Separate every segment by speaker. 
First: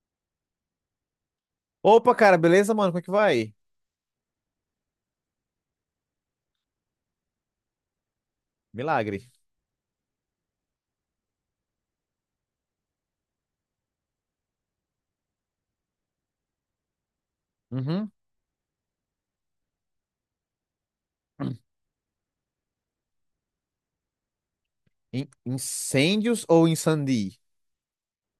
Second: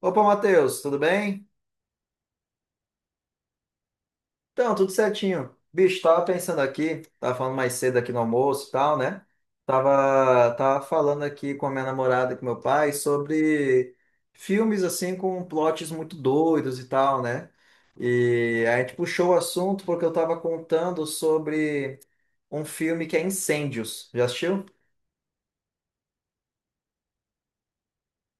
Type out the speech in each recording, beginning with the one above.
Speaker 1: Opa, Matheus, tudo bem?
Speaker 2: Opa, cara, beleza, mano? Como é que vai?
Speaker 1: Então, tudo certinho. Bicho, tava pensando aqui, tava falando mais cedo aqui no almoço e tal, né?
Speaker 2: Milagre.
Speaker 1: Tava falando aqui com a minha namorada e com meu pai sobre filmes, assim, com plots muito doidos e tal, né?
Speaker 2: Uhum.
Speaker 1: E a gente puxou o assunto porque eu tava contando sobre um filme que é Incêndios. Já assistiu?
Speaker 2: Incêndios ou Incendi?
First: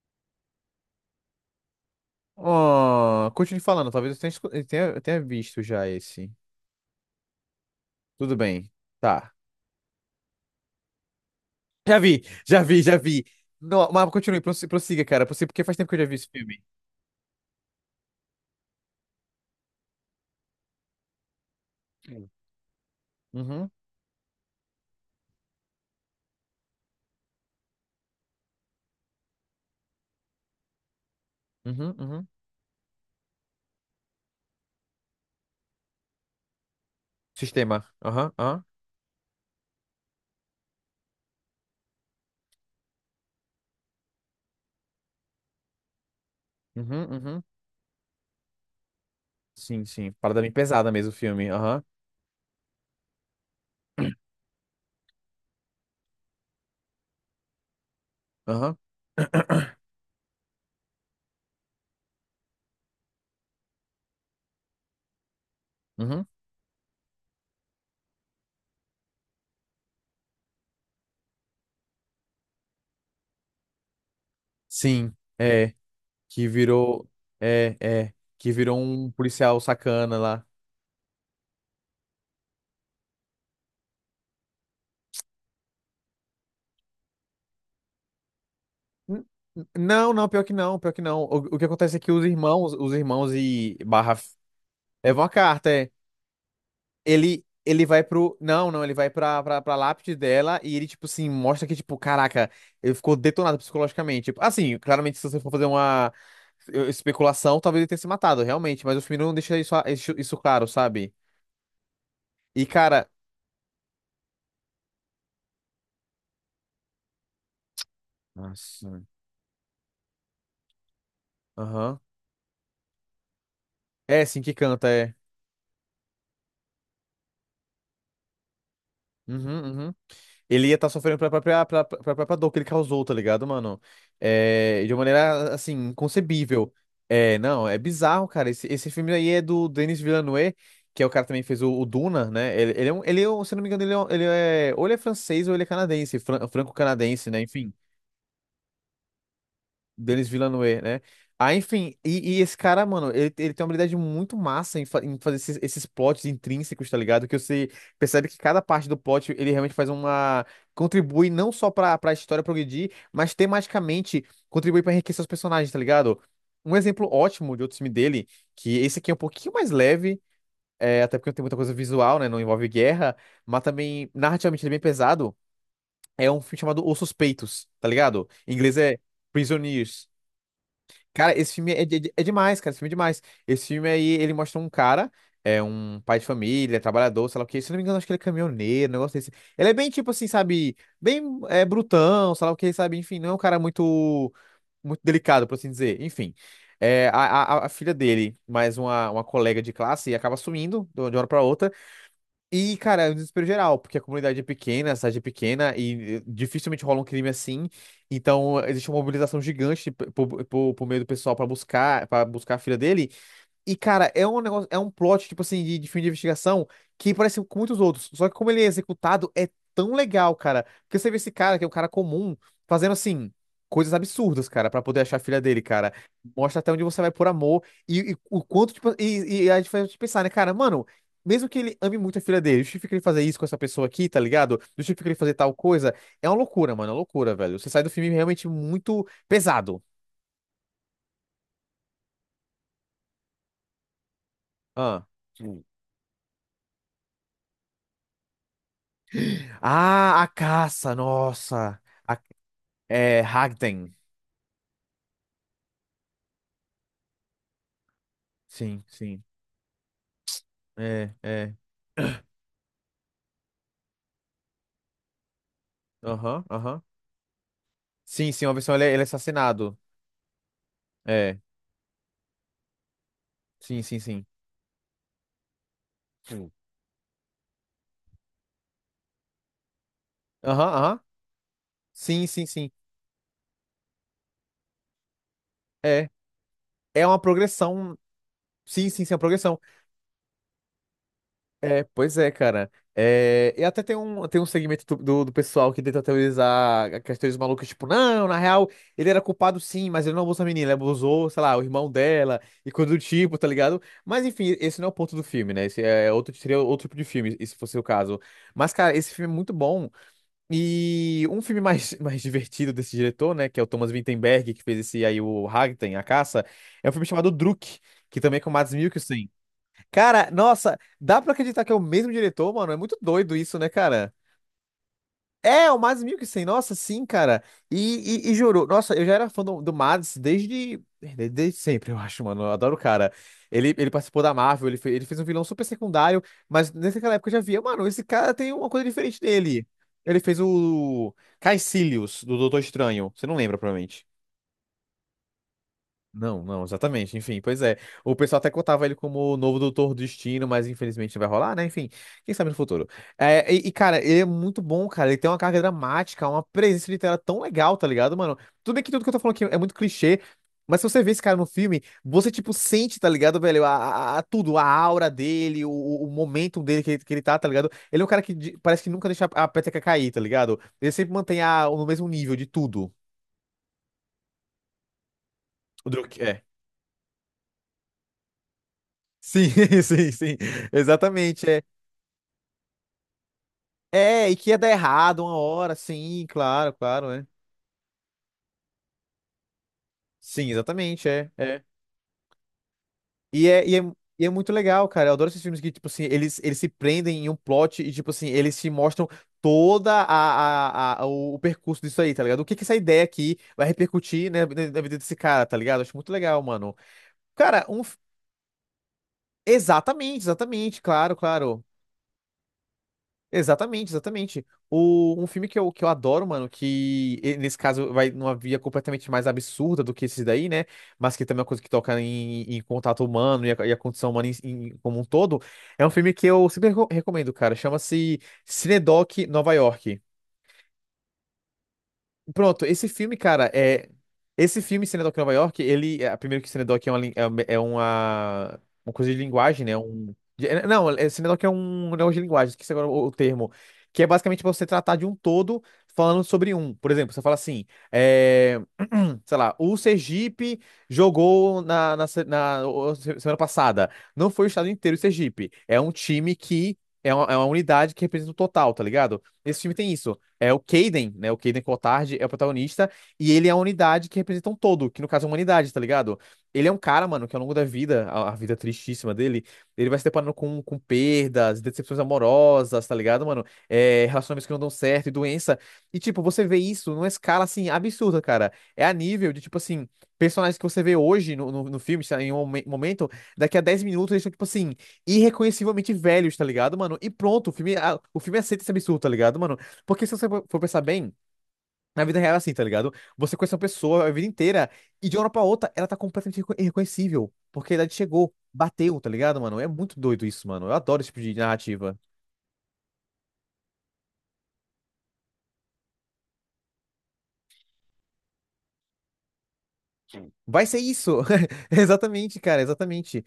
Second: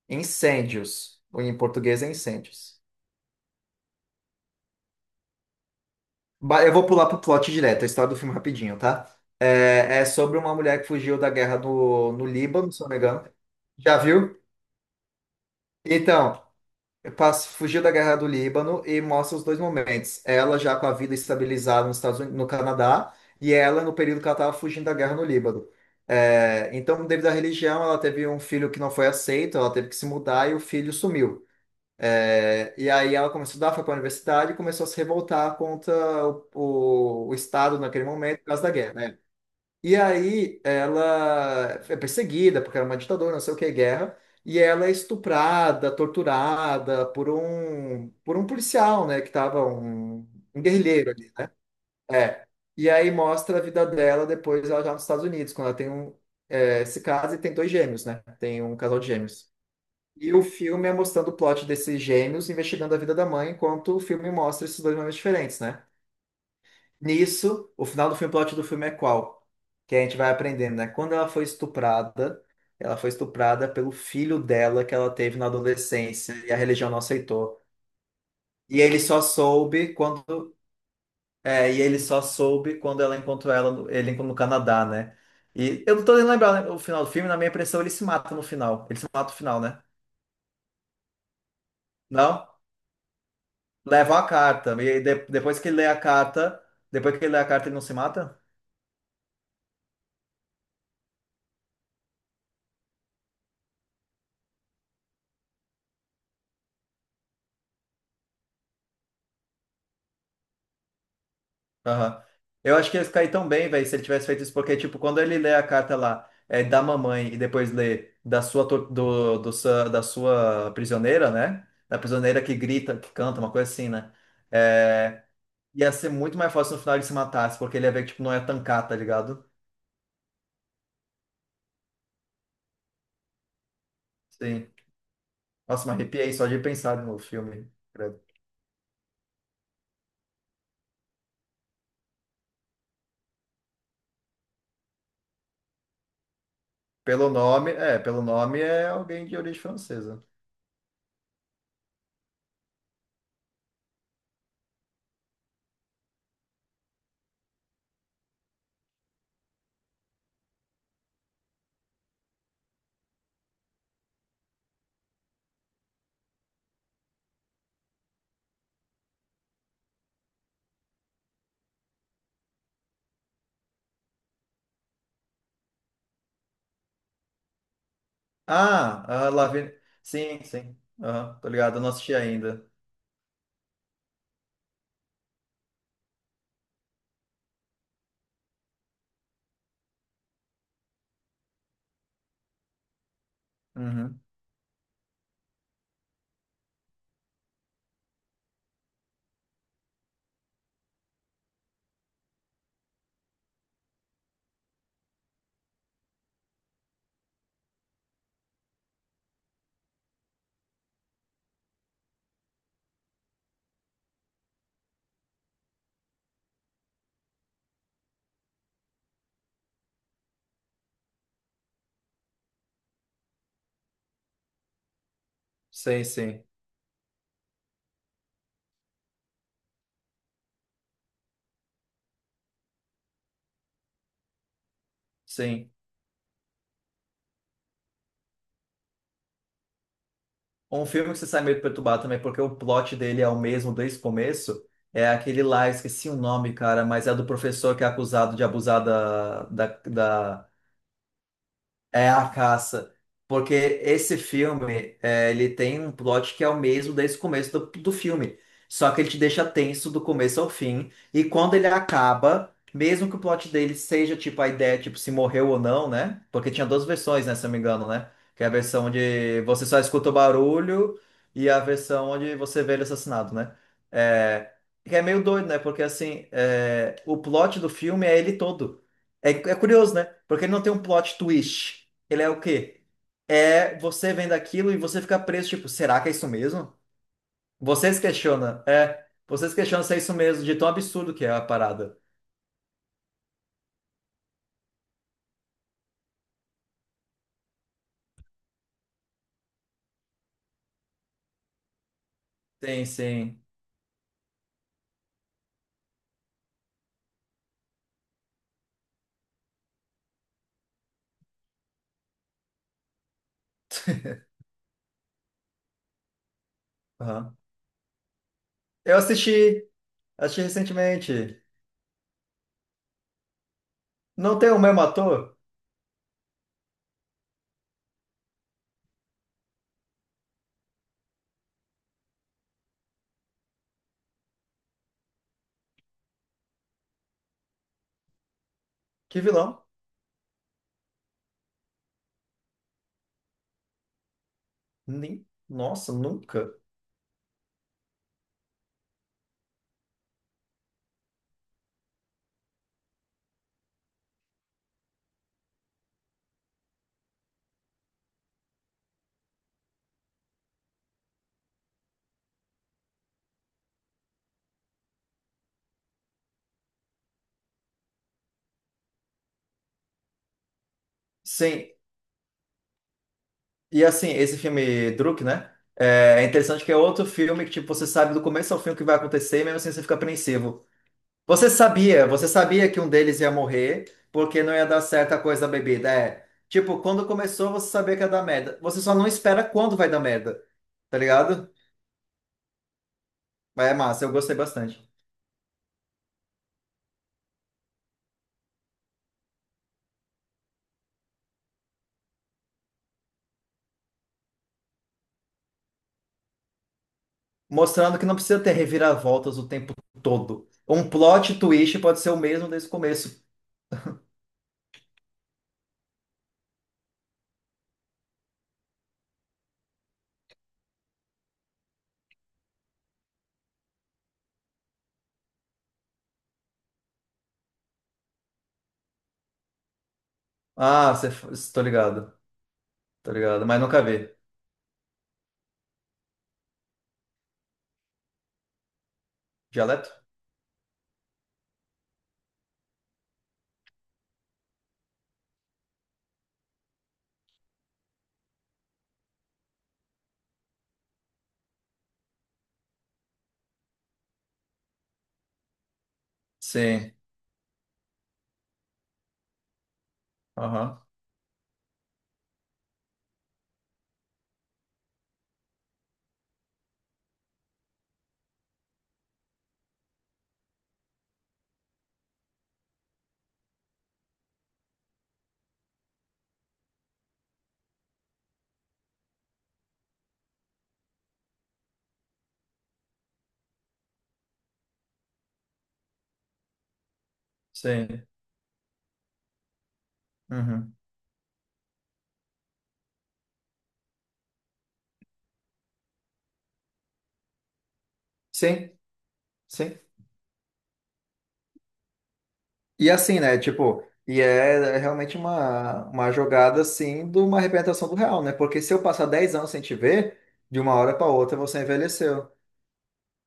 Speaker 1: Incêndios. Em português é Incêndios.
Speaker 2: Oh, continue falando, talvez eu tenha, escu- eu tenha visto já esse.
Speaker 1: Eu vou pular pro plot direto, a história do filme
Speaker 2: Tudo bem,
Speaker 1: rapidinho, tá?
Speaker 2: tá.
Speaker 1: É sobre uma mulher que fugiu da guerra
Speaker 2: Já
Speaker 1: no,
Speaker 2: vi,
Speaker 1: no
Speaker 2: já
Speaker 1: Líbano,
Speaker 2: vi,
Speaker 1: se eu não
Speaker 2: já
Speaker 1: me
Speaker 2: vi.
Speaker 1: engano.
Speaker 2: No,
Speaker 1: Já
Speaker 2: mas
Speaker 1: viu?
Speaker 2: continue, prossiga, cara, prossiga, porque faz tempo que eu já vi esse
Speaker 1: Então,
Speaker 2: filme.
Speaker 1: passo, fugiu da guerra do Líbano e mostra os dois momentos. Ela já com a vida estabilizada nos Estados Unidos, no Canadá, e
Speaker 2: Uhum,
Speaker 1: ela no período que ela estava fugindo da guerra no Líbano. É, então, devido à religião, ela teve um filho que não foi aceito, ela teve que se mudar e o filho sumiu.
Speaker 2: uhum, uhum.
Speaker 1: É, e aí ela começou a estudar, foi para a universidade e começou a se revoltar contra o Estado
Speaker 2: Sistema.
Speaker 1: naquele
Speaker 2: Aham,
Speaker 1: momento, por causa
Speaker 2: aham.
Speaker 1: da guerra, né? E aí ela é perseguida, porque era uma ditadura, não sei o que, guerra, e ela é estuprada, torturada
Speaker 2: Uhum,
Speaker 1: por
Speaker 2: uhum.
Speaker 1: um, por um policial, né? Que estava
Speaker 2: Sim, sim.
Speaker 1: um,
Speaker 2: Parada bem
Speaker 1: um
Speaker 2: pesada mesmo
Speaker 1: guerrilheiro
Speaker 2: o
Speaker 1: ali.
Speaker 2: filme.
Speaker 1: Né?
Speaker 2: Aham,
Speaker 1: É. E aí mostra a vida dela depois, ela já nos Estados Unidos, quando ela tem um, é, se casa e tem dois gêmeos, né? Tem
Speaker 2: aham.
Speaker 1: um casal de gêmeos. E o filme é mostrando o plot desses gêmeos investigando a vida da mãe, enquanto o filme mostra esses dois momentos diferentes, né?
Speaker 2: Uhum.
Speaker 1: Nisso, o final do filme, o plot do filme é qual? Que a gente vai aprendendo, né? Quando ela foi estuprada pelo filho dela que ela
Speaker 2: Sim.
Speaker 1: teve na
Speaker 2: É.
Speaker 1: adolescência
Speaker 2: Que
Speaker 1: e a religião não
Speaker 2: virou.
Speaker 1: aceitou.
Speaker 2: É, é. Que virou
Speaker 1: E ele
Speaker 2: um
Speaker 1: só
Speaker 2: policial
Speaker 1: soube
Speaker 2: sacana lá.
Speaker 1: quando, é, e ele só soube quando ela encontrou ela, ele no Canadá, né? E eu não tô nem lembrando, né? O final do filme, na minha impressão ele se mata no final. Ele se
Speaker 2: N-
Speaker 1: mata no final, né?
Speaker 2: Não, não, pior que não, pior que não. O que acontece é que os
Speaker 1: Não?
Speaker 2: irmãos, os irmãos
Speaker 1: Levam a carta. E
Speaker 2: levam a
Speaker 1: depois que
Speaker 2: carta,
Speaker 1: ele lê
Speaker 2: é.
Speaker 1: a carta, depois que ele lê
Speaker 2: Ele,
Speaker 1: a carta, ele não
Speaker 2: ele
Speaker 1: se
Speaker 2: vai pro.
Speaker 1: mata?
Speaker 2: Não, não, ele vai pra lápide dela e ele, tipo assim, mostra que, tipo, caraca, ele ficou detonado psicologicamente. Tipo, assim, claramente, se você for fazer uma especulação, talvez ele tenha se matado, realmente, mas o filme não deixa isso claro, sabe?
Speaker 1: Aham.
Speaker 2: E,
Speaker 1: Eu acho que ia
Speaker 2: cara.
Speaker 1: ficar aí tão bem, velho, se ele tivesse feito isso, porque, tipo, quando ele lê a carta lá, é da mamãe e depois lê da sua,
Speaker 2: Nossa.
Speaker 1: do, da sua prisioneira, né? Da
Speaker 2: Aham.
Speaker 1: prisioneira que grita, que canta, uma coisa assim, né?
Speaker 2: É, sim, que canta, é.
Speaker 1: É, ia ser muito mais fácil no final ele se matasse, porque ele ia ver que, tipo, não ia tancar, tá ligado?
Speaker 2: Uhum, uhum. Ele ia estar sofrendo pela própria dor que ele causou, tá ligado, mano?
Speaker 1: Sim.
Speaker 2: É, de uma maneira,
Speaker 1: Nossa,
Speaker 2: assim,
Speaker 1: me arrepiei só de
Speaker 2: inconcebível.
Speaker 1: pensar no
Speaker 2: É, não,
Speaker 1: filme.
Speaker 2: é
Speaker 1: Credo.
Speaker 2: bizarro, cara. Esse filme aí é do Denis Villeneuve, que é o cara que também fez o Duna, né? Se não me engano, ele é, um- ele é- ou ele é francês ou ele é canadense, franco-canadense, né? Enfim.
Speaker 1: Pelo nome é alguém de origem francesa.
Speaker 2: Denis Villeneuve, né? Ah, enfim, e esse cara, mano, ele tem uma habilidade muito massa em fazer esses, esses plots intrínsecos, tá ligado? Que você percebe que cada parte do plot ele realmente faz uma. Contribui não só pra história progredir, mas tematicamente contribui pra enriquecer os personagens, tá ligado? Um exemplo ótimo de outro filme dele, que esse aqui é um pouquinho mais leve, até porque não tem muita coisa visual, né? Não envolve guerra, mas também narrativamente ele é bem pesado. É um filme chamado Os Suspeitos, tá ligado? Em inglês é
Speaker 1: Ah, a Lavigne.
Speaker 2: Prisoners.
Speaker 1: Sim, sim.
Speaker 2: Cara,
Speaker 1: Aham, tô
Speaker 2: esse filme
Speaker 1: ligado, eu
Speaker 2: é,
Speaker 1: não
Speaker 2: de-
Speaker 1: assisti
Speaker 2: é demais,
Speaker 1: ainda.
Speaker 2: cara. Esse filme é demais. Esse filme aí, ele mostra um cara, é um pai de família, trabalhador, sei lá o quê. Se eu não me engano, acho que ele é caminhoneiro, um negócio desse. Ele é bem, tipo assim, sabe? Bem brutão, sei lá o quê, sabe? Enfim, não é um cara
Speaker 1: Uhum.
Speaker 2: muito, muito delicado, por assim dizer. Enfim, a, a filha dele, mais uma colega de classe, acaba sumindo de uma hora pra outra. E, cara, é um desespero geral, porque a comunidade é pequena, a cidade é pequena e dificilmente rola um crime assim. Então, existe uma mobilização gigante tipo, por meio do pessoal para buscar a filha dele. E, cara, é um negócio, é um plot, tipo assim, de filme de investigação que parece com muitos outros. Só que como ele é executado, é tão legal, cara. Porque você vê esse cara, que é um cara comum, fazendo assim, coisas absurdas, cara, pra poder achar a filha dele, cara.
Speaker 1: Sim, sim,
Speaker 2: Mostra até onde você vai por amor e o quanto, tipo, e a gente faz a gente pensar, né, cara, mano. Mesmo que ele ame muito a filha dele, justifica ele fazer isso com essa pessoa aqui, tá ligado? Justifica ele fazer tal
Speaker 1: sim.
Speaker 2: coisa. É uma loucura, mano, é uma loucura, velho. Você sai do filme realmente muito pesado.
Speaker 1: Um filme que você sai meio perturbado também, porque o plot dele é o mesmo desde o começo.
Speaker 2: Ah.
Speaker 1: É aquele lá, esqueci o nome, cara, mas é do professor que é acusado de abusar da, da,
Speaker 2: Ah, a
Speaker 1: da
Speaker 2: caça, nossa.
Speaker 1: É
Speaker 2: A-
Speaker 1: a caça. Porque
Speaker 2: Hagden.
Speaker 1: esse filme, é, ele tem um plot que é o mesmo desde o começo do filme.
Speaker 2: Sim,
Speaker 1: Só que ele te
Speaker 2: sim.
Speaker 1: deixa tenso do começo ao fim.
Speaker 2: É,
Speaker 1: E
Speaker 2: é.
Speaker 1: quando ele acaba, mesmo que o plot dele seja tipo a ideia, tipo, se morreu ou não, né?
Speaker 2: Aham,
Speaker 1: Porque tinha
Speaker 2: aham.
Speaker 1: duas versões, né? Se eu me engano, né?
Speaker 2: Sim,
Speaker 1: Que
Speaker 2: sim,
Speaker 1: é a
Speaker 2: uma versão ele,
Speaker 1: versão
Speaker 2: é- ele é
Speaker 1: de você
Speaker 2: assassinado.
Speaker 1: só escuta o barulho
Speaker 2: É,
Speaker 1: e a versão onde você vê ele assassinado, né?
Speaker 2: sim, sim, sim.
Speaker 1: É, que é meio doido, né? Porque assim,
Speaker 2: Sim.
Speaker 1: é, o plot do filme é ele todo. É, é curioso, né? Porque ele não
Speaker 2: Aham,
Speaker 1: tem um
Speaker 2: aham.
Speaker 1: plot twist. Ele
Speaker 2: Sim,
Speaker 1: é o
Speaker 2: sim, sim.
Speaker 1: quê? É você vendo aquilo e você fica preso, tipo, será
Speaker 2: É.
Speaker 1: que é isso mesmo?
Speaker 2: É uma
Speaker 1: Você
Speaker 2: progressão.
Speaker 1: se questiona,
Speaker 2: Sim,
Speaker 1: é.
Speaker 2: sim, sim, é uma
Speaker 1: Você se
Speaker 2: progressão.
Speaker 1: questiona se é isso mesmo, de tão absurdo que é a
Speaker 2: É,
Speaker 1: parada.
Speaker 2: pois é, cara. É, e até tem um, segmento do pessoal que tenta teorizar aquelas teorias malucas, tipo, não, na real, ele era culpado sim, mas ele não abusou a menina, ele abusou, sei lá, o irmão dela e
Speaker 1: Sim,
Speaker 2: coisa do tipo,
Speaker 1: sim.
Speaker 2: tá ligado? Mas enfim, esse não é o ponto do filme, né? Esse é outro, seria outro tipo de filme, se fosse o caso. Mas, cara, esse filme é muito bom. E um filme mais, mais divertido desse diretor, né, que é o Thomas Vinterberg, que fez esse aí, o Ragtime, A Caça, é um filme chamado
Speaker 1: Aham.
Speaker 2: Druk, que também é com o Mads
Speaker 1: Eu
Speaker 2: Mikkelsen.
Speaker 1: assisti,
Speaker 2: Cara,
Speaker 1: assisti
Speaker 2: nossa, dá pra
Speaker 1: recentemente.
Speaker 2: acreditar que é o mesmo diretor, mano? É muito doido isso, né, cara?
Speaker 1: Não tem o mesmo ator?
Speaker 2: É, é o Mads Mikkelsen, nossa, sim, cara. E juro, nossa, eu já era fã do Mads desde sempre, eu acho, mano. Eu adoro o cara. Ele participou da Marvel, ele fez um vilão super secundário, mas naquela época eu já via, mano, esse cara tem uma coisa diferente
Speaker 1: Que vilão?
Speaker 2: dele. Ele fez o Caecilius, do Doutor Estranho. Você não lembra, provavelmente.
Speaker 1: Nem... Nossa,
Speaker 2: Não,
Speaker 1: nunca.
Speaker 2: não, exatamente. Enfim, pois é. O pessoal até contava ele como o novo Doutor Destino, mas infelizmente não vai rolar, né? Enfim, quem sabe no futuro. É, e cara, ele é muito bom, cara. Ele tem uma carga dramática, uma presença literária tão legal, tá ligado, mano? Tudo bem que tudo que eu tô falando aqui é muito clichê, mas se você vê esse cara no filme, você, tipo, sente, tá ligado, velho? Tudo, a aura dele, o momento dele que ele tá, tá ligado? Ele é um cara que parece que nunca deixa a peteca cair, tá ligado? Ele sempre mantém
Speaker 1: Sim,
Speaker 2: no mesmo nível de tudo.
Speaker 1: e assim, esse filme Druk, né?
Speaker 2: O Druk,
Speaker 1: É é
Speaker 2: é.
Speaker 1: interessante que é outro filme que, tipo, você sabe do começo ao fim o que vai acontecer, e
Speaker 2: Sim,
Speaker 1: mesmo assim você fica
Speaker 2: sim, sim.
Speaker 1: apreensivo.
Speaker 2: Exatamente, é.
Speaker 1: Você sabia que um deles ia morrer
Speaker 2: É, e
Speaker 1: porque
Speaker 2: que
Speaker 1: não
Speaker 2: ia
Speaker 1: ia
Speaker 2: dar
Speaker 1: dar certa
Speaker 2: errado uma
Speaker 1: coisa da
Speaker 2: hora,
Speaker 1: bebida.
Speaker 2: sim,
Speaker 1: É,
Speaker 2: claro,
Speaker 1: tipo, quando
Speaker 2: claro, é.
Speaker 1: começou você sabia que ia dar merda. Você só não espera quando vai dar merda,
Speaker 2: Sim,
Speaker 1: tá
Speaker 2: exatamente, é,
Speaker 1: ligado?
Speaker 2: é. E é,
Speaker 1: Mas é
Speaker 2: e é,
Speaker 1: massa, eu
Speaker 2: e é
Speaker 1: gostei
Speaker 2: muito
Speaker 1: bastante.
Speaker 2: legal, cara. Eu adoro esses filmes que, tipo assim, eles se prendem em um plot e, tipo assim, eles te mostram toda a- o percurso disso aí, tá ligado? O que que essa ideia aqui vai repercutir, né, na vida desse cara, tá ligado? Acho muito legal, mano. Cara.
Speaker 1: Mostrando que não precisa ter reviravoltas o tempo
Speaker 2: Exatamente,
Speaker 1: todo.
Speaker 2: exatamente,
Speaker 1: Um
Speaker 2: claro,
Speaker 1: plot
Speaker 2: claro.
Speaker 1: twist pode ser o mesmo desde o começo.
Speaker 2: Exatamente, exatamente. Um filme que eu adoro, mano, nesse caso vai numa via completamente mais absurda do que esse daí, né? Mas que também é uma coisa que toca em contato humano e a condição humana em como um todo. É um filme que eu sempre recomendo, cara. Chama-se Cinedoc Nova York.
Speaker 1: Ah, você, tô ligado,
Speaker 2: Pronto, esse
Speaker 1: tô
Speaker 2: filme,
Speaker 1: ligado,
Speaker 2: cara,
Speaker 1: mas nunca
Speaker 2: é.
Speaker 1: vi.
Speaker 2: Esse filme, Cinedoc Nova York, Primeiro que Cinedoc é uma, coisa de linguagem, né?
Speaker 1: Dialeto?
Speaker 2: Não, Cinedoc é um negócio de linguagem, esqueci agora o termo. Que é basicamente pra você tratar de um todo falando sobre um. Por exemplo, você fala assim, é, sei lá, o Sergipe jogou na semana passada. Não foi o estado inteiro o Sergipe. É um time que.
Speaker 1: Sim.
Speaker 2: É uma unidade que representa o total, tá ligado? Esse filme tem isso. É o
Speaker 1: Aham.
Speaker 2: Caden, né? O Caden Cotard é o protagonista e ele é a unidade que representa um todo, que no caso é a humanidade, tá ligado? Ele é um cara, mano, que ao longo da vida, a vida tristíssima dele, ele vai se deparando com perdas, decepções amorosas, tá ligado, mano? É, relacionamentos que não dão certo e doença. E, tipo, você vê isso numa escala, assim, absurda, cara. É a nível de, tipo assim, personagens que você vê hoje no filme, sei lá, em um momento, daqui a 10 minutos eles são, tipo assim, irreconhecivelmente velhos, tá ligado, mano? E pronto, o filme, a-
Speaker 1: Sim.
Speaker 2: o filme aceita esse absurdo, tá ligado, mano? Porque se você for
Speaker 1: Uhum.
Speaker 2: pensar bem, na vida real é assim, tá ligado? Você conhece uma pessoa a vida inteira e de uma hora pra outra ela tá completamente irreconhecível. Porque a idade chegou,
Speaker 1: Sim,
Speaker 2: bateu, tá ligado, mano? É
Speaker 1: sim.
Speaker 2: muito doido isso, mano. Eu adoro esse tipo de narrativa.
Speaker 1: E assim, né? Tipo, é realmente uma jogada, assim, de uma representação do real, né? Porque se eu passar 10 anos sem te ver, de
Speaker 2: Vai
Speaker 1: uma
Speaker 2: ser
Speaker 1: hora para
Speaker 2: isso!
Speaker 1: outra você envelheceu.
Speaker 2: Exatamente, cara, exatamente.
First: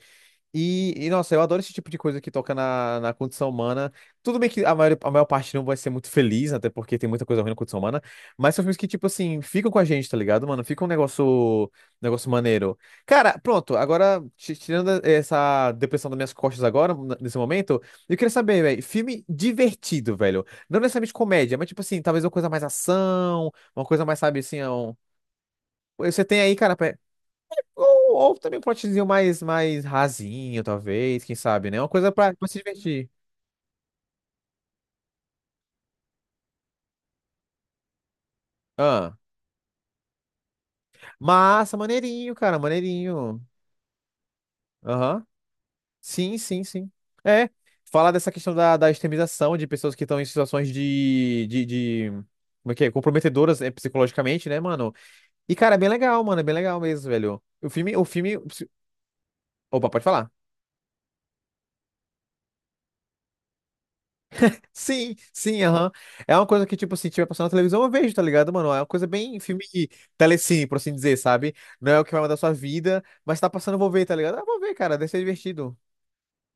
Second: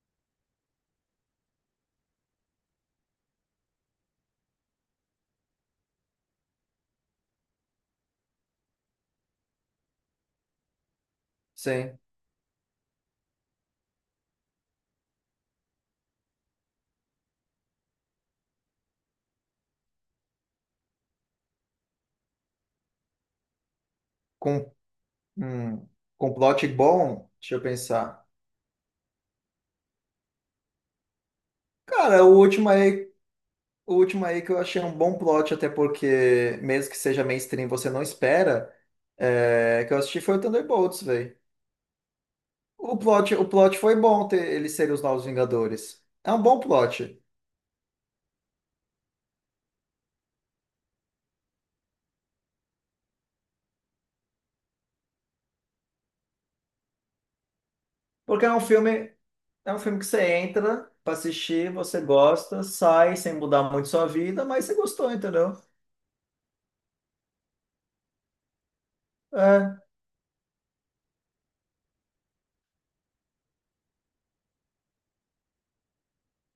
Speaker 2: E, nossa, eu adoro esse tipo de coisa que toca na condição humana. Tudo bem que a maior parte não vai ser muito feliz, até porque tem muita coisa ruim na condição humana, mas são filmes que, tipo assim, ficam com a gente, tá ligado, mano? Fica um negócio,
Speaker 1: Sim.
Speaker 2: negócio maneiro. Cara, pronto, agora, tirando essa depressão das minhas costas agora, nesse momento, eu queria saber, velho, filme divertido, velho. Não necessariamente comédia, mas, tipo assim, talvez uma coisa mais ação, uma coisa mais, sabe, assim, é
Speaker 1: Com,
Speaker 2: um...
Speaker 1: hum,
Speaker 2: Você
Speaker 1: com um
Speaker 2: tem aí,
Speaker 1: plot
Speaker 2: cara,
Speaker 1: bom, deixa eu
Speaker 2: ou,
Speaker 1: pensar.
Speaker 2: ou também um plotzinho mais, mais rasinho, talvez, quem sabe, né? Uma coisa
Speaker 1: Cara,
Speaker 2: pra,
Speaker 1: o
Speaker 2: pra se
Speaker 1: último
Speaker 2: divertir.
Speaker 1: aí O último aí que eu achei um bom plot, até porque, mesmo que seja mainstream, você não espera,
Speaker 2: Ah.
Speaker 1: é, que eu assisti foi o Thunderbolts, velho.
Speaker 2: Massa, maneirinho, cara, maneirinho.
Speaker 1: O plot foi bom ter eles serem os
Speaker 2: Aham.
Speaker 1: novos Vingadores. É
Speaker 2: Sim,
Speaker 1: um bom
Speaker 2: sim, sim.
Speaker 1: plot.
Speaker 2: É. Falar dessa questão da extremização de pessoas que estão em situações Como é que é? Comprometedoras, psicologicamente, né, mano? E, cara, é bem legal, mano. É bem legal mesmo, velho. O filme.
Speaker 1: Porque é um
Speaker 2: Opa,
Speaker 1: filme
Speaker 2: pode
Speaker 1: que você
Speaker 2: falar.
Speaker 1: entra pra assistir, você gosta, sai sem mudar muito sua vida, mas você gostou,
Speaker 2: Sim,
Speaker 1: entendeu?
Speaker 2: sim, aham. É uma coisa que, tipo, assim tiver passando na televisão, eu vejo, tá ligado, mano? É uma coisa bem filme
Speaker 1: É,
Speaker 2: telecine, por assim dizer, sabe? Não é o que vai mudar a sua vida, mas tá passando, eu vou ver, tá ligado? Ah, vou ver, cara, deve ser divertido.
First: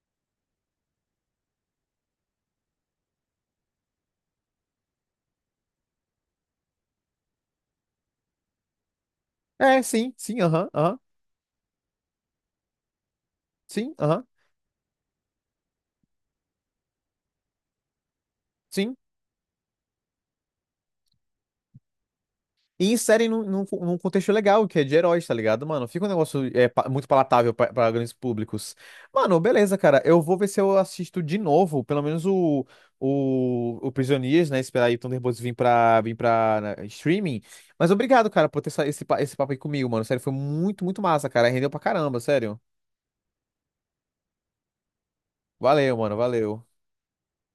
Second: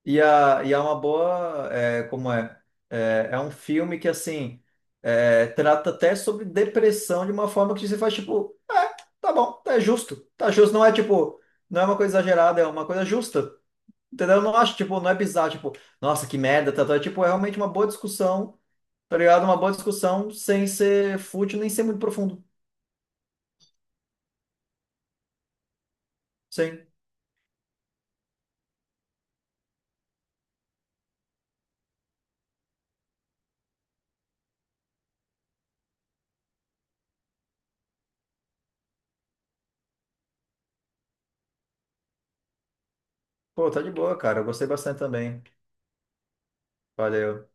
Speaker 1: e, a, e é uma boa, é, como é? É, é um filme que, assim, é, trata até sobre depressão de uma forma que você faz, tipo, é, tá bom, tá
Speaker 2: É, sim,
Speaker 1: justo,
Speaker 2: sim,
Speaker 1: tá
Speaker 2: aham,
Speaker 1: justo. Não é,
Speaker 2: aham,
Speaker 1: tipo, não é uma coisa exagerada, é uma coisa justa,
Speaker 2: sim, aham,
Speaker 1: entendeu? Eu não acho, tipo, não é bizarro, tipo, nossa, que merda, tá, tá. É, tipo, é realmente uma boa discussão,
Speaker 2: sim.
Speaker 1: tá ligado? Uma boa discussão sem ser fútil, nem ser muito profundo.
Speaker 2: E inserem num contexto legal, que é de heróis, tá ligado, mano? Fica um negócio
Speaker 1: Sim.
Speaker 2: muito palatável pra grandes públicos. Mano, beleza, cara. Eu vou ver se eu assisto de novo, pelo menos o, o Prisioneiros, né? Esperar aí o Thunderbolts vir pra, vir pra, né, streaming. Mas obrigado, cara, por ter essa- esse papo aí comigo, mano. Sério, foi muito, muito massa, cara. Rendeu pra caramba, sério.
Speaker 1: Pô, tá de boa, cara. Eu gostei bastante também.
Speaker 2: Valeu, mano, valeu.
Speaker 1: Valeu.